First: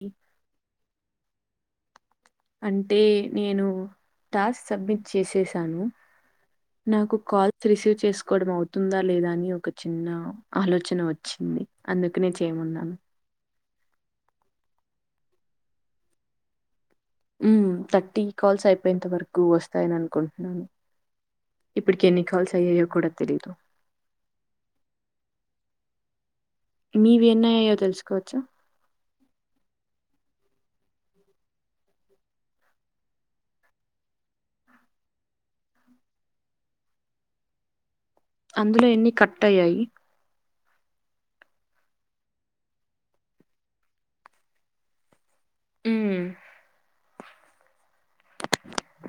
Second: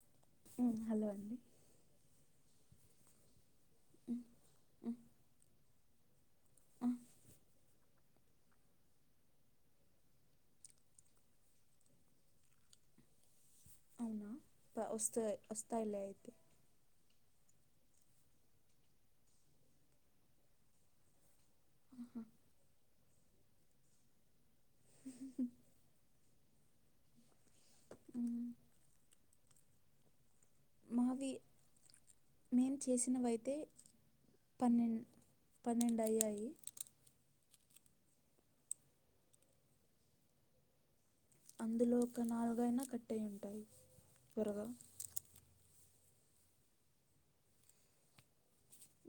హ్ హలో అండి. అంటే నేను ఉమ్, టాస్క్ ఉమ్, సబ్మిట్ చేసేసాను. ఉమ్, నాకు కాల్ రిసీవ్ చేసుకోవడం అవుతుందా లేదా అని ఒక చిన్న ఆలోచన వచ్చింది. అందుకనే చేయ ఉన్నాం అవునా వస్తాయ్ వస్తాయిలే అయితే ఉమ్ థర్టీ కాల్స్ అయిపోయేంత వరకు వస్తాయని అనుకుంటున్నాను ఇప్పటికి ఎన్ని కాల్స్ అయ్యాయో కూడా తెలీదు మీవి ఎన్నయ్యాయో తెలుసుకోవచ్చా ఉమ్, మావి మేము చేసినవయితే పన్నెం పన్నెండు అయ్యాయి అందులో ఎన్ని కట్ అయ్యాయి అందులో ఒక నాలుగైనా కట్ అయ్యి ఉంటాయి త్వరగా ఉమ్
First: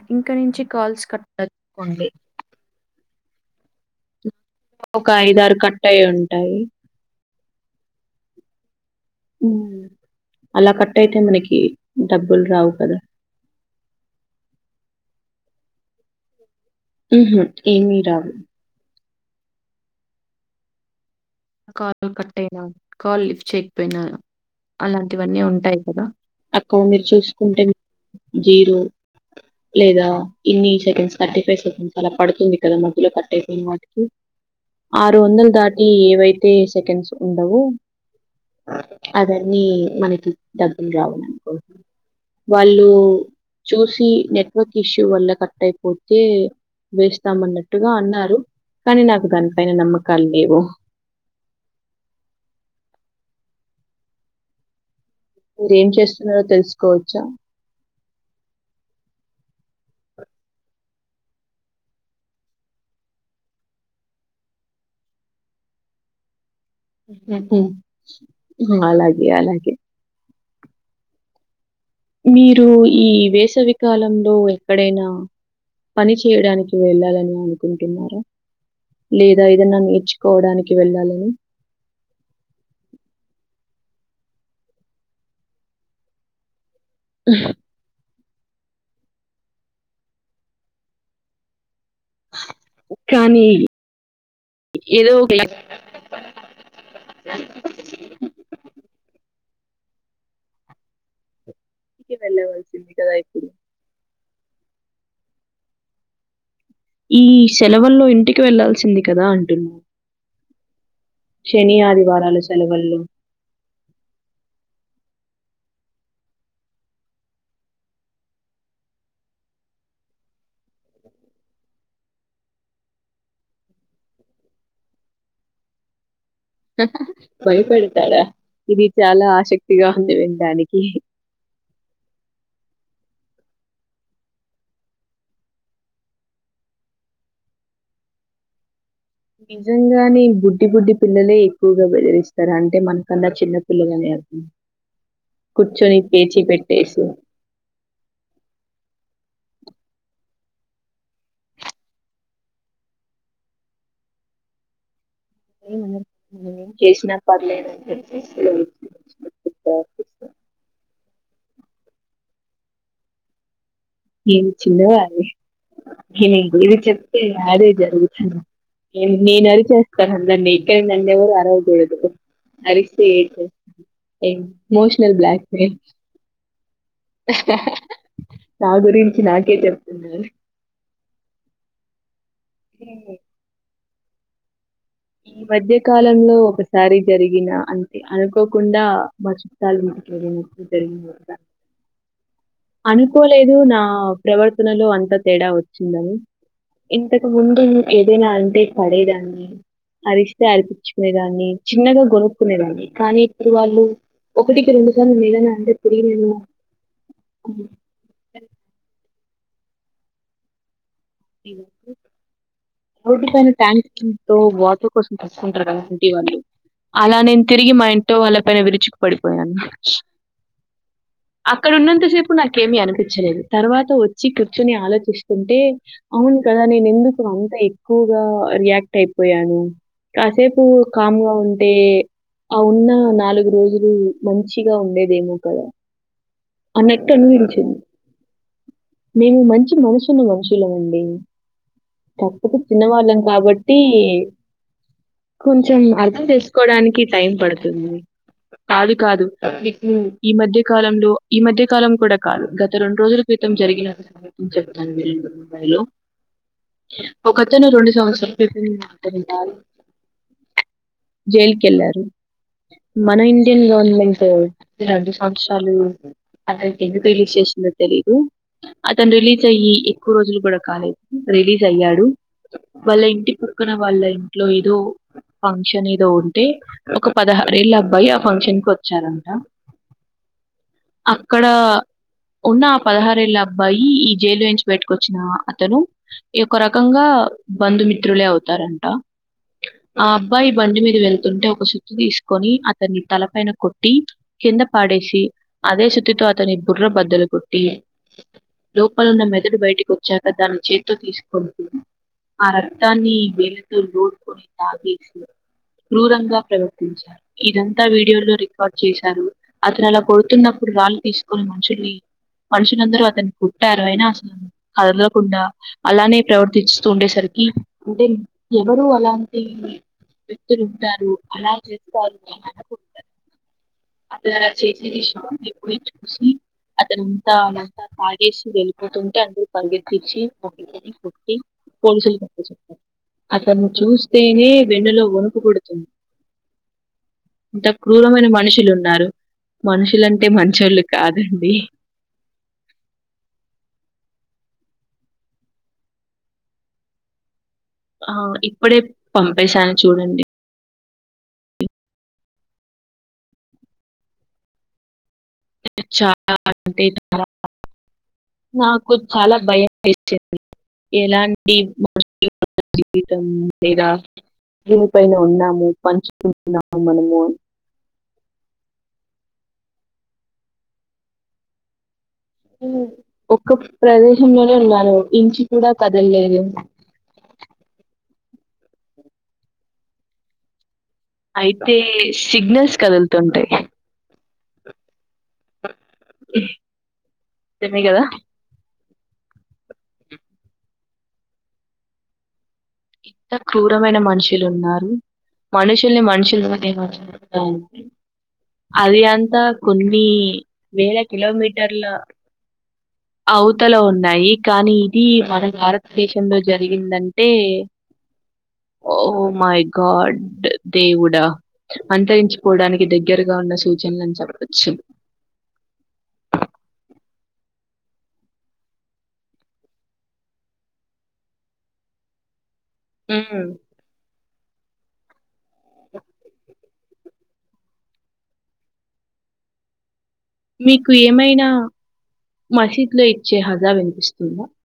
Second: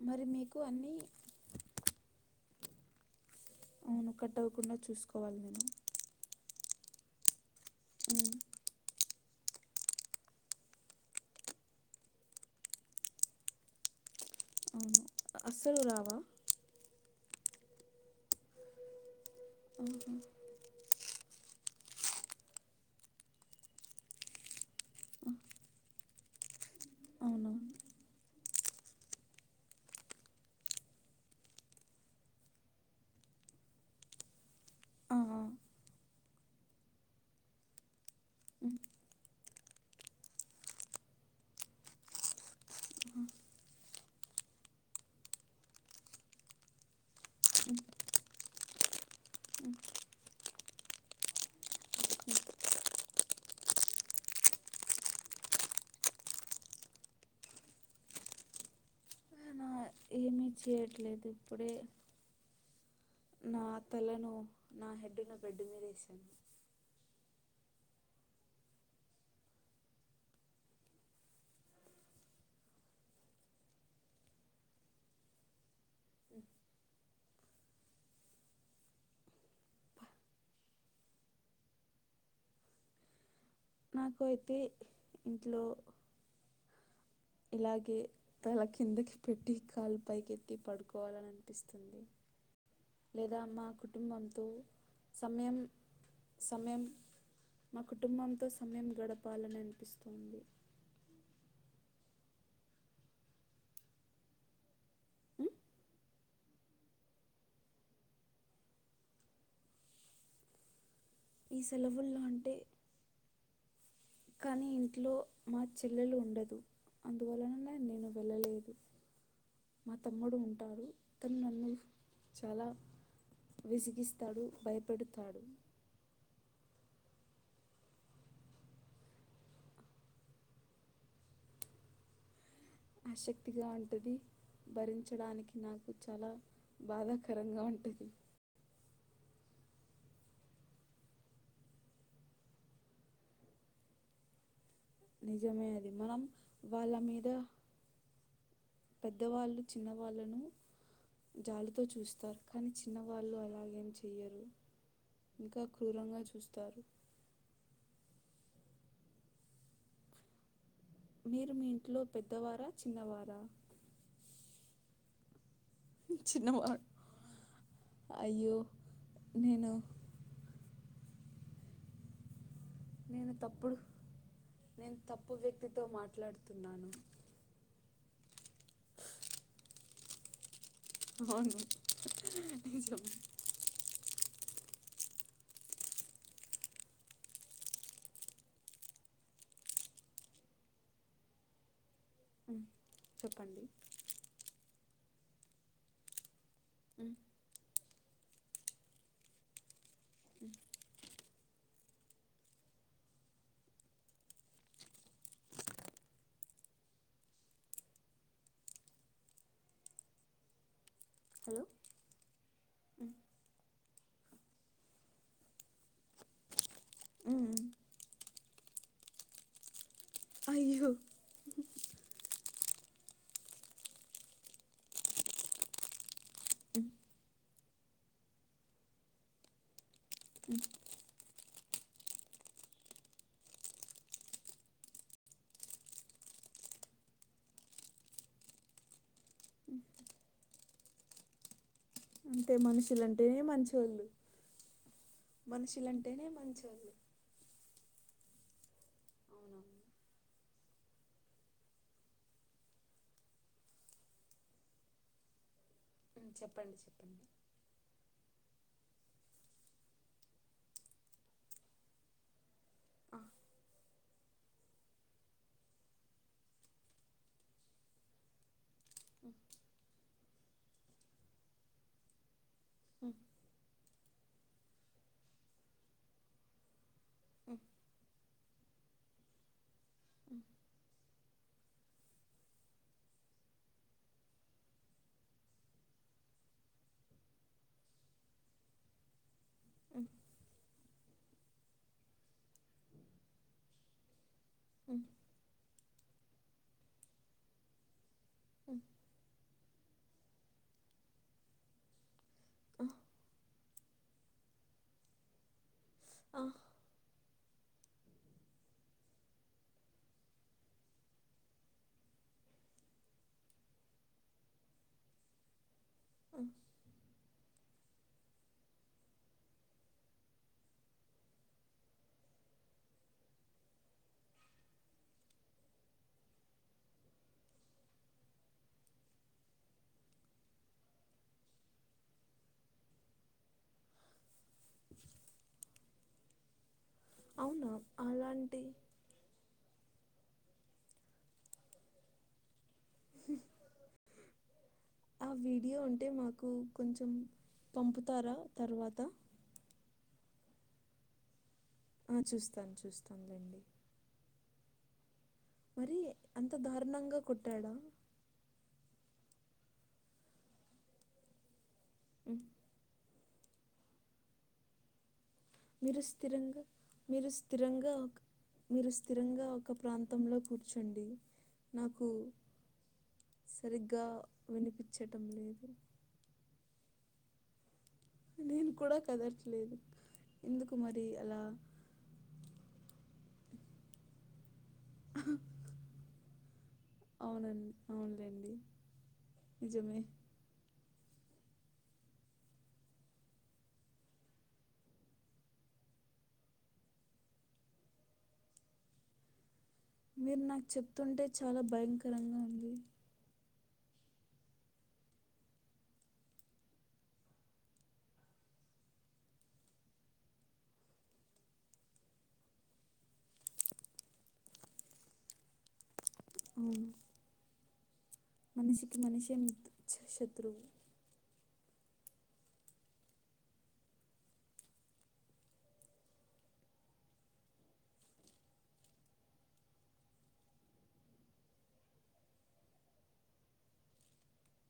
మరి ఇంకా మీకు నుంచి అన్నీ కాల్స్ కాట్ కోండి అవును కట్ అవ్వకుండా ఒక చూసుకోవాలి ఐదారు నేను కట్టయి ఉంటాయి ఉమ్ ఉమ్ అలా కట్ అయితే మనకి డబ్బులు రావు కదా అవును అసలురావా ఉహు ఏమి రావు ఉహు కాల్ కట్ అయినా కాల్ లిఫ్ట్ చేయకపోయినా అలాంటివన్నీ ఉంటాయి కదా అక్కో మీరు అవునా చూసుకుంటే జీరో లేదా ఇన్ని సెకండ్స్ థర్టీ ఫైవ్ సెకండ్స్ అలా పడుతుంది కదా మధ్యలో కట్ అయిపోయిన వాటికి ఆ, ఆరు ఆ. వందలు దాటి ఏవైతే సెకండ్స్ ఉండవు ఉమ్, అదన్నీ మనకి డబ్బులు రావాల అనుకో వాళ్ళు చూసి నెట్వర్క్ ఇష్యూ వల్ల కట్ అయిపోతే వేస్తామ ఉమ్, అన్నట్టుగా అన్నారు కానీ నాకు దానిపైన ఉమ్, నమ్మకాలు లేవు ఉమ్. మీరేం చేస్తున్నారో తెలుసుకోవచ్చా ఏం చేయట్లేదు ఇప్పుడే నా తలను నా హెడ్డును బెడ్డు మీద వేశాను ఉహూ అలాగే అలాగే మీరు ఈ వేసవికాలంలో ఎక్కడైనా పని చేయడానికి వెళ్ళాలని అనుకుంటున్నారా లేదా ఏదన్నా నేర్చుకోవడానికి వెళ్ళాలని నాకు అయితే ఇంట్లో ఇలాగే తల కిందకి పెట్టి కాలు పైకెత్తి పడుకోవాలని అనిపిస్తుంది లేదా కానీ మా కుటుంబంతో ఏదో ఒక సమయం సమయం మా కుటుంబంతో స గడపాలని అనిపిస్తుంది ఇంటికి వెళ్ళవలసింది కదా ఇప్పుడు ఉమ్, ఈ సెలవుల్లో ఇంటికి వెళ్లాల్సింది కదా అంటున్నా ఈ శని సెలవుల్లో ఆదివారాల అంటే సెలవుల్లో కానీ ఇంట్లో మా చెల్లెలు ఉండదు అందువలననే నేను వెళ్ళలేదు మా తమ్ముడు ఉంటారు అతను నన్ను చాలా విసిగిస్తాడు భయపెడుతాడు భయపెడతాడా ఇది చాలా ఆసక్తిగా ఉంది విండానికి ఆసక్తిగా ఉంటది భరించడానికి నాకు చాలా బాధాకరంగా ఉంటది నిజంగానే బుడ్డి బుడ్డి పిల్లలే ఎక్కువగా బెదిరిస్తారు అంటే మనకన్నా చిన్న పిల్లలని అది నిజమే అది మనం వాళ్ళ పెట్టేసి. మీద పెద్దవాళ్ళు చిన్నవాళ్ళను జాలితో చూస్తారు కానీ చిన్నవాళ్ళు అలాగేం చెయ్యరు ఇంకా క్రూరంగా ం చూస్తారు చేసినా పర్లేదండి [unintelligible] మీరు మీ ఇంట్లో పెద్దవారా చిన్నవారా నేను చిన్నవాల న ఇది చిన్నవారు చెప్తే అడే జరుగుతుంది అయ్యో నేను అరి చేేస్తానుందనీ ఇక్కడ నన్న ఎవరు అరవకూడదు అరిస్తే నేను ఏడ్చేస్తా తప్పుడు ఏ నేను ఇమోషనల్ తప్పు బ్లక్మెయిల్ వ్యక్తితో మాట్లాడుతున్నాను నా గురించి నాకే చెప్తున్నారు అవును ఈ మధ్య కాలంలో ఒకసారి జరిగిన అంతే అనుకోకుండా మా చిుట్టాలు తె [unintelligible] [unintelligible] అనుకోలేదు చెప్పండి నా ప్రవర్తనలో అంత తేడా వచ్చిందని ఇంతకు ముందుే నకు ఏదైనా అంటే పడేదాన్ని అరిస్తే అరిపించుకునేదాన్ని అ చిన్నగా గొరుక్కునేదాన్ని కానీ ఇప్పుడు వాళ్ళు ఒకటికి రెడు సార్న్నాదానే అంట తెరిినను ఇ హలో రటి పైన ్యాంక్ వాచర్ కోసం తెసుకుంటారు కదా వాళ్ళు అలా నేను తిరిగి మా ఇంట్లో వాళ్ళపైన విరుచికు పడిపోయాను హ అక్కడ ఉన్నంత సేపు నాకేమిీ అనిపించలేదు తర్వాత వచ్చి కూర్చొని ఆలోచిస్తుంటే అవును కదా నేను ఎందుకు అంత ఎక్కువగా రియాక్ట్ అయిపోయాను కాసేపు కామ్గా ఉంటే ఆ ఉన్న నాలుగు రోజులు మంచిగా ఉండేదేమో కదా అనకట నీల్ మేము మంచి మనసుున్న మనుషులవండి అంతే తక్కకు చిన్నవాళ్ళం మనుషులంటేనే కాబట్టి మంచోళ్ళు కొంచం అర్థం మనుషులంటేనే మంచోళ్ళు చేసుకోవడానికి టైం పడుతుంది అ కాదు కాదు అవునవును ఈ మధ్య కాలంలో ఈ మధ్య కాలం కూడా కాదు గత రెండు రోజుల క్రితం జరిగిన స చెప్తాను ఉమ్, చెప్పండి చెప్పండి ఒకతను రెండు సంవత్సరాలంద జైలుక వెళ్ళారు మన ఆ ఇండియన్ గవర్నమెంట్ రెండు సంవత్సరాలు అనికి ఎందుకు రిలీజ్ చేసిందో తెలీదు అతను రిలీజ్ అయ్యి ఎక్కువ రోజులు కూడా కాలేదు రిలీజ్ అయ్యాడు వాళ్ళ ఇంటి పక్కన వాళ్ళ ఇంట్లో ఏదో ఫంక్షన్ ఏదో ఉంటే ఒక పదహారేళ్ళ అబ్బాయి ఆ ఫంక్షన్ కి వచ్చారంట ఆ అక్కడ ఉన్న ఆ పదహారేళ్ళ అబ్బాయి ఈ జైలు నుంచి పెట్టుకొచ్చిన అతను ఈయ ఒక రకంగా బంధుమిత్రులే అవుతారంట ఆ అబ్బాయి బండి మీద వె ంటే ఒక చుట్ తీసుకొని అతన్ని తలపైన కొట్టి కింద పాడేసి అదే సతితో అతని బుర్ర బద్దలు కొట్టి లోపలున్న మెదడు బయటి వచ్చాక దాని చేతి తీసుకుంటూ ఆ రక్తాన్ని వే డుకుని తగసి క్రూరంగా ఆ, ప్రవర్తించారు ఇదంతా వీడియోలో రికార్డ్ చేశారు అతను అలా కొడుతున్నప్పుడు రాళ్లుు తీసుకొని మనుషుని మనుషులందరూ అతని పుట్టారు అయినా అసలు కదలకుండా అలానే ప్రవర్తిస్తూ ఉండేసరికి అంటే ఎవరు అలాంటి వ్యక్తులు ఉంటారు అలా చేస్తారు అలాగుంటారు అట్ల చెక్ చేసినవా నిప్పుని చూసి అతనంతా అంతా తాగేసి వెళ్ళిపోతుంటే అందరు పరుగేతిచి పట్టుకొని కొట్టి పోలీసోలకు అప్ప జెప్పారు అతను చూస్తేనే వెన్నులో వనుకు పుడుతుంది ఇంత అవునా క్రూరమైన అలాంటి మనుషులు ఉన్నారు మనుషులు ఇలాంటి మంచోళ్ళు కాదండి ఆ వీడియో ఉంటే మాకు కొంచెం ఆ పంపుతారా ఇప్పుడే తర్వాత పంపేశాను చూడండి ఆ చూస్తాను చూస్తాను లేండి చాలా అంత అంటే దారుణంగా చ కొట్టాడా నాకు చాలా భయం వేసింది ఎలాంటి ఉ టుంది ఇగ లేదా [unintelligible] పై లో వున్నా మీరుస్థిరంగా మీరు స్థిరంగా ఒక మరుస్థి రంగా ఒక ప్రాంతంలో కూర్చోండి నాకు ఒక్క సరిగ్గా ప్రదేశంలోనే ఉన్నాను వినిపించటం ఇంచి లేదు కూడా కదలలేదు నేను కూడా కదట్లేదు ఎందుకు మరి అలా అయితే సిగ్నల్స్ కదులుతుంటాయి అహ్హ్ అవునండి నిజమే కదా! అవునులేండి నిజమే ఎంత క్రూరమైన మనుషులున్నారు మనుషుల్ని మనుషులు మధ్య [unintelligible] అది అంతా కొన్ని మీరు నాకు వేల చెప్తుంటే చాలా కిలోమీటర్ల భయంకరంగా ఉంది అవు తలో ఉన్నాయి కానీ ఇది మన భారతదేశంలో జరిగిందంటే ఓ మై గాడ్ దేవుడా అంతరించుకోవడానికి దగ్గరగా ఉన్న సూచనలని చెప్పచ్చు ఊ మనిషికి మనిషె మిత్ శత్రువు ఆ మీకు ఏమైనా మసీద్ లో ఇచ్చే హజా వినిపిస్తుందా